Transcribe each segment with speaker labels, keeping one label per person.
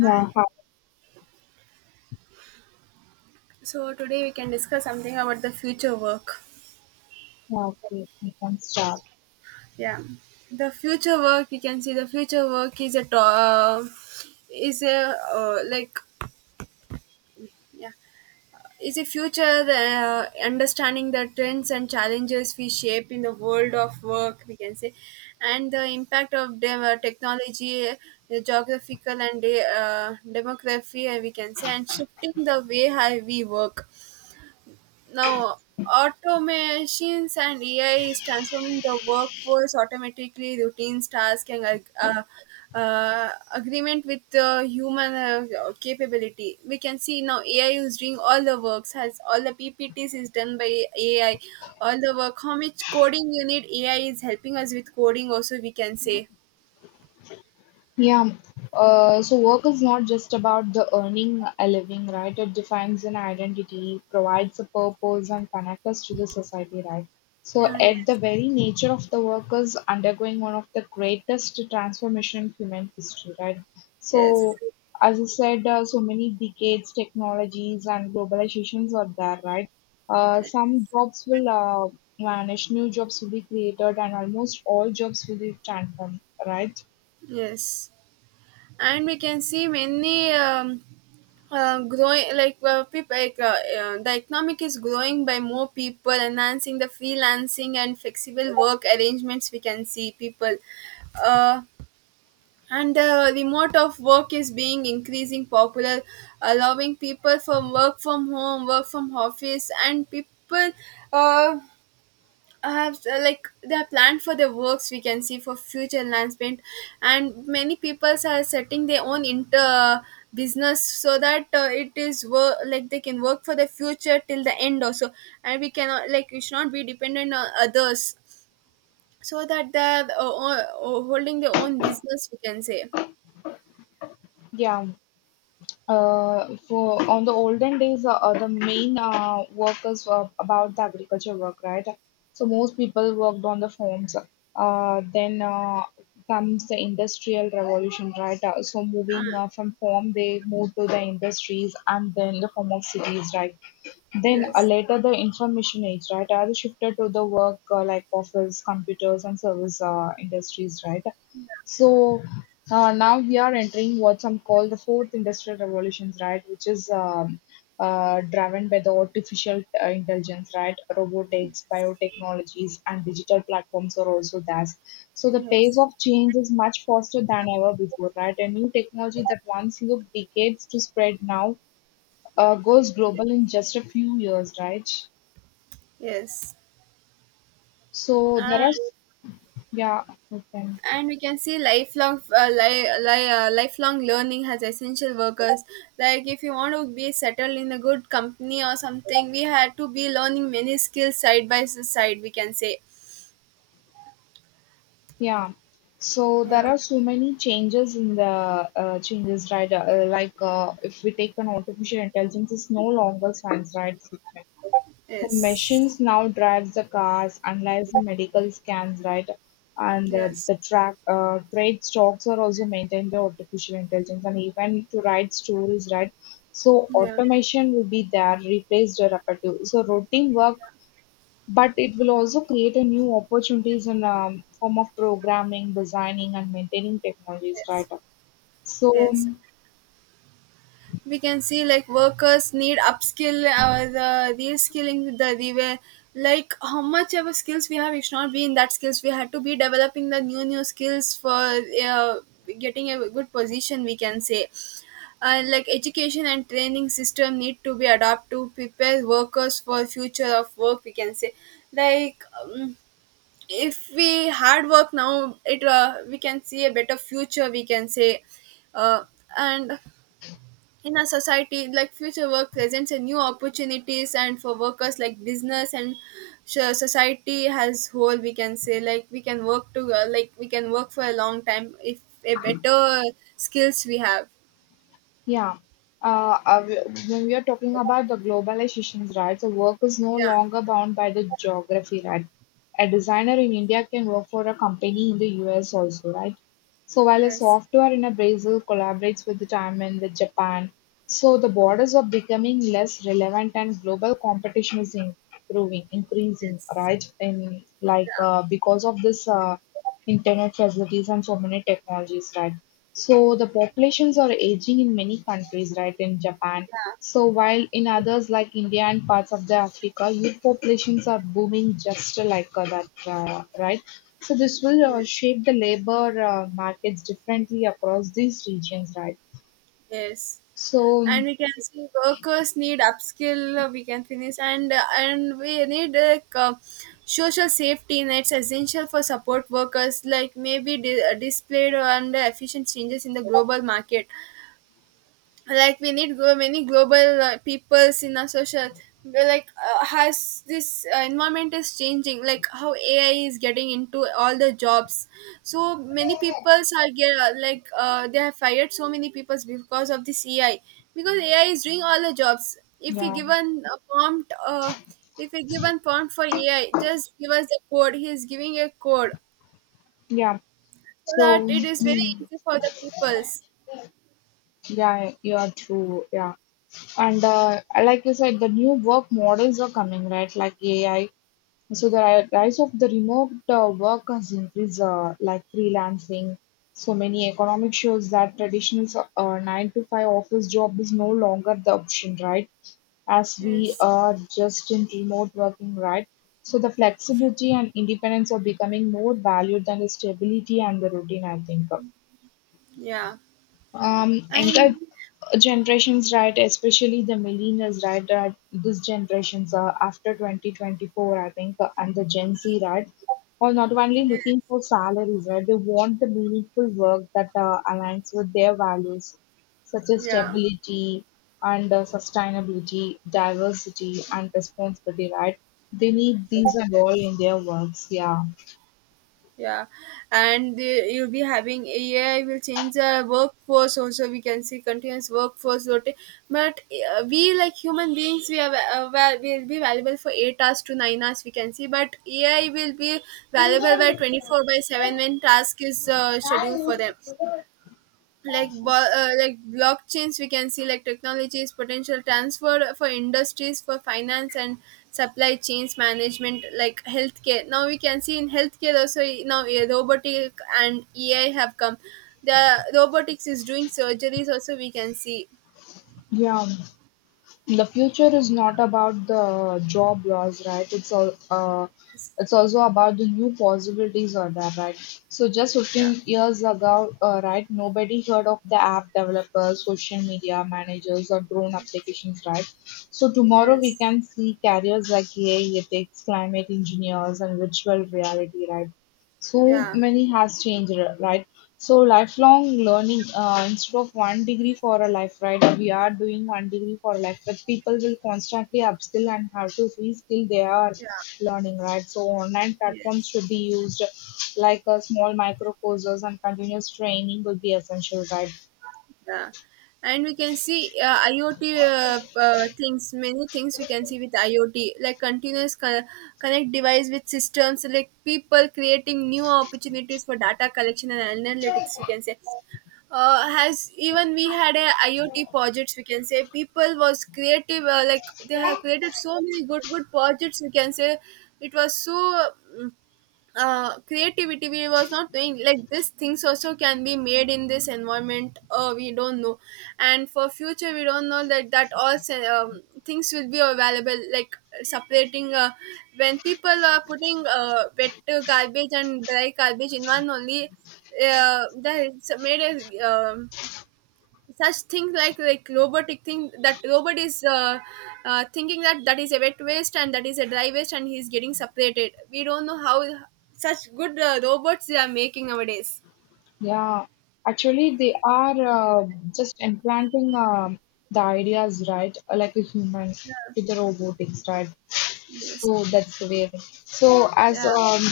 Speaker 1: Hi.
Speaker 2: half
Speaker 1: So today we can discuss something about the future work.
Speaker 2: heartedly, you can start.
Speaker 1: Yeah, the future work, you can see the future work is a is a like, yeah, is a future, uh, understanding the trends and challenges we shape in the world of work, we can say. And the impact of technology, geographical and demography, we can say, and shifting the way how we work. Now, automations and AI is transforming the workforce automatically, routines, tasks, and agreement with the human capability. We can see now AI is doing all the works, has all the PPTs is done by AI, all the work. How much coding you need? AI is helping us with coding. Also, we can say.
Speaker 2: Yeah. So work is not just about the earning a living, right? It defines an identity, provides a purpose, and connects us to the society, right? So
Speaker 1: Ah,
Speaker 2: at the
Speaker 1: yes,
Speaker 2: very nature of the work is undergoing one of the greatest transformation in human history, right?
Speaker 1: yes,
Speaker 2: So as I said, so many decades, technologies, and globalizations are there, right? Some jobs will vanish, new jobs will be created, and almost all jobs will be transformed, right?
Speaker 1: yes, and we can see many. Growing, like, people, like, the economic is growing by more people enhancing the freelancing and flexible work arrangements, we can see people. Uh, and the remote of work is being increasing popular, allowing people from work from home, work from office, and people, uh, so, like, they are planned for the works, we can see, for future enhancement. And many peoples are setting their own inter business, so that, it is work, like, they can work for the future till the end also. And we cannot, like, we should not be dependent on others, so that they're holding their own business, we can say.
Speaker 2: Yeah. For on the olden days, the main workers were about the agriculture work, right? So most people worked on the farms. Then comes the industrial revolution, right? Uh, so moving
Speaker 1: uh,
Speaker 2: uh, from farm, they moved to the industries and then the form of cities, right? Then,
Speaker 1: yes,
Speaker 2: later the information age, right, has shifted to the work like office, computers, and service industries, right? So now we are entering what some call the fourth industrial revolutions, right, which is driven by the artificial intelligence, right? Robotics, biotechnologies, and digital platforms are also there. So the pace
Speaker 1: yes,
Speaker 2: of change is much faster than ever before, right? A new technology that once looked decades to spread now goes global in just a few years, right?
Speaker 1: yes,
Speaker 2: So there
Speaker 1: and
Speaker 2: are, yeah, okay,
Speaker 1: and we can see lifelong lifelong learning has essential workers, like if you want to be settled in a good company or something, we had to be learning many skills side by side, we can say.
Speaker 2: yeah. So there
Speaker 1: Yeah.
Speaker 2: are so many changes in the changes, right? Like if we take an artificial intelligence, it's no longer science, right? So
Speaker 1: Yes.
Speaker 2: machines now drives the cars, analyze the medical scans, right? And
Speaker 1: Yes.
Speaker 2: the track trade stocks are also maintained by artificial intelligence, and even to write stories, right? So
Speaker 1: Yeah.
Speaker 2: automation will be there, replace the repetitive. So routine work, but it will also create a new opportunities in form of programming, designing, and maintaining technologies, right?
Speaker 1: Yes.
Speaker 2: So
Speaker 1: Yes, we can see, like, workers need upskill or the reskilling with the like how much our skills we have, it should not be in that skills, we had to be developing the new skills for uh, getting a good position, we can say. Like, education and training system need to be adapted to prepare workers for future of work, we can say. Like, if we hard work now, it we can see a better future, we can say. Uh, and in a society, like, future work presents a new opportunities and for workers, like, business and society as whole, we can say, like, we can work to like we can work for a long time if a better skills we have.
Speaker 2: yeah. Uh, uh, we- when we are talking about the globalizations, right, so work is no
Speaker 1: Yeah.
Speaker 2: longer bound by the geography, right? A designer in India can work for a company in the US also, right? So while a
Speaker 1: Yes.
Speaker 2: software in a Brazil collaborates with the time in the Japan, so the borders are becoming less relevant and global competition is improving, increasing,
Speaker 1: Yes.
Speaker 2: right? And like
Speaker 1: Yeah.
Speaker 2: because of this. Internet facilities and so many technologies, right? So the populations are aging in many countries, right? In Japan.
Speaker 1: Yeah.
Speaker 2: So while in others like India and parts of the Africa, youth populations are booming just like that, right? So this will
Speaker 1: Yes.
Speaker 2: shape the labor markets differently across these regions, right?
Speaker 1: Yes,
Speaker 2: So
Speaker 1: and we can see workers need upskill. We can finish and we need, like, social safety nets essential for support workers, like maybe displayed and efficient changes in the global market, like we need many global peoples in our social. We're like, has this environment is changing, like how ai is getting into all the jobs, so many peoples are get, like, they have fired so many peoples because of this ai, because ai is doing all the jobs. If we
Speaker 2: yeah,
Speaker 1: given a prompt, if we given prompt for ai, just give us the code, he is giving a code,
Speaker 2: yeah.
Speaker 1: so that
Speaker 2: So
Speaker 1: it is very
Speaker 2: hmm,
Speaker 1: easy for the peoples.
Speaker 2: yeah, you are true. Yeah. And like you said, the new work models are coming, right? Like AI. So the rise of the remote work has increased, like freelancing. So many economic shows that traditional nine to five office job is no longer the option, right? As we
Speaker 1: Yes.
Speaker 2: are just in remote working, right? So the flexibility and independence are becoming more valued than the stability and the routine, I think.
Speaker 1: Yeah. And
Speaker 2: Anchor generations, right? Especially the millennials, right? That this generations are after 2024, I think, and the Gen Z, right? Are not only
Speaker 1: yes.
Speaker 2: looking for salaries, right? They want the meaningful work that aligns with their values, such as
Speaker 1: Yeah,
Speaker 2: stability and sustainability, diversity and responsibility, right? They need these and all in their works. Yeah,
Speaker 1: yeah, and the, you'll be having AI will change the workforce. Also, we can see continuous workforce but we, like human beings, we are well, will be valuable for 8 hours to 9 hours, we can see. But AI will be valuable by 24/7 when task is scheduled for them. Like like blockchains, we can see, like, technologies potential transfer for industries, for finance and supply chains management, like healthcare. Now we can see in healthcare also now, robotic and ai have come, the robotics is doing surgeries also, we can see.
Speaker 2: yeah. The future is not about the job loss, right? It's all
Speaker 1: Yes.
Speaker 2: it's also about the new possibilities are there, right? So just
Speaker 1: Yeah.
Speaker 2: 15 years ago, right, nobody heard of the app developers, social media managers, or drone applications, right? So tomorrow we
Speaker 1: Yes.
Speaker 2: can see careers like AI ethics, climate engineers, and virtual reality, right? So
Speaker 1: Yeah.
Speaker 2: many has changed, right? So lifelong learning, instead of one degree for a life, right, we are doing one degree for a life, but people will constantly upskill and have to reskill. They are
Speaker 1: Yeah.
Speaker 2: learning, right? So online platforms
Speaker 1: Yes.
Speaker 2: should be used, like small micro courses, and continuous training will be essential, right?
Speaker 1: Yeah, and we can see IoT, things, many things we can see with IoT, like continuous connect device with systems, like people creating new opportunities for data collection and analytics, we can say. Has even we had a IoT projects, we can say. People was creative, like, they have created so many good projects, we can say. It was so. mm, Creativity we was not doing like this. Things also can be made in this environment, we don't know. And for future, we don't know that that all things will be available, like separating, when people are putting wet garbage and dry garbage in one only, that it's made a such things like, robotic thing, that robot is thinking that that is a wet waste and that is a dry waste and he's getting separated, we don't know how. Such good robots they are making nowadays.
Speaker 2: Yeah, actually they are uh, just implanting the ideas, right? Like a human with the robotics, right?
Speaker 1: Yes.
Speaker 2: Oh, that's amazing. So
Speaker 1: Yeah.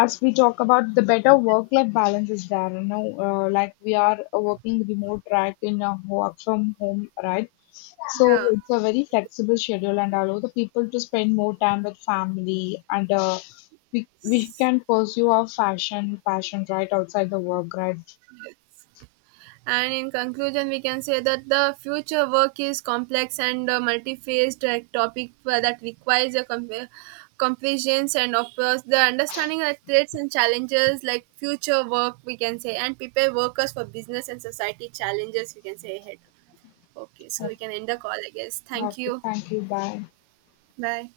Speaker 2: as we talk about the better work-life balance is there, you know, like we are working remote, right, in a work from home, right? So
Speaker 1: Yeah.
Speaker 2: it's a very flexible schedule and allow the people to spend more time with family and we can pursue our fashion passion right outside the work, right?
Speaker 1: And in conclusion, we can say that the future work is complex and multi-phased topic that requires a comprehension and of course the understanding of threats and challenges like future work, we can say, and prepare workers for business and society challenges, we can say, ahead. Okay, so
Speaker 2: Yeah.
Speaker 1: we can end the call, I guess. Thank
Speaker 2: Okay,
Speaker 1: you.
Speaker 2: thank you. Bye.
Speaker 1: Bye.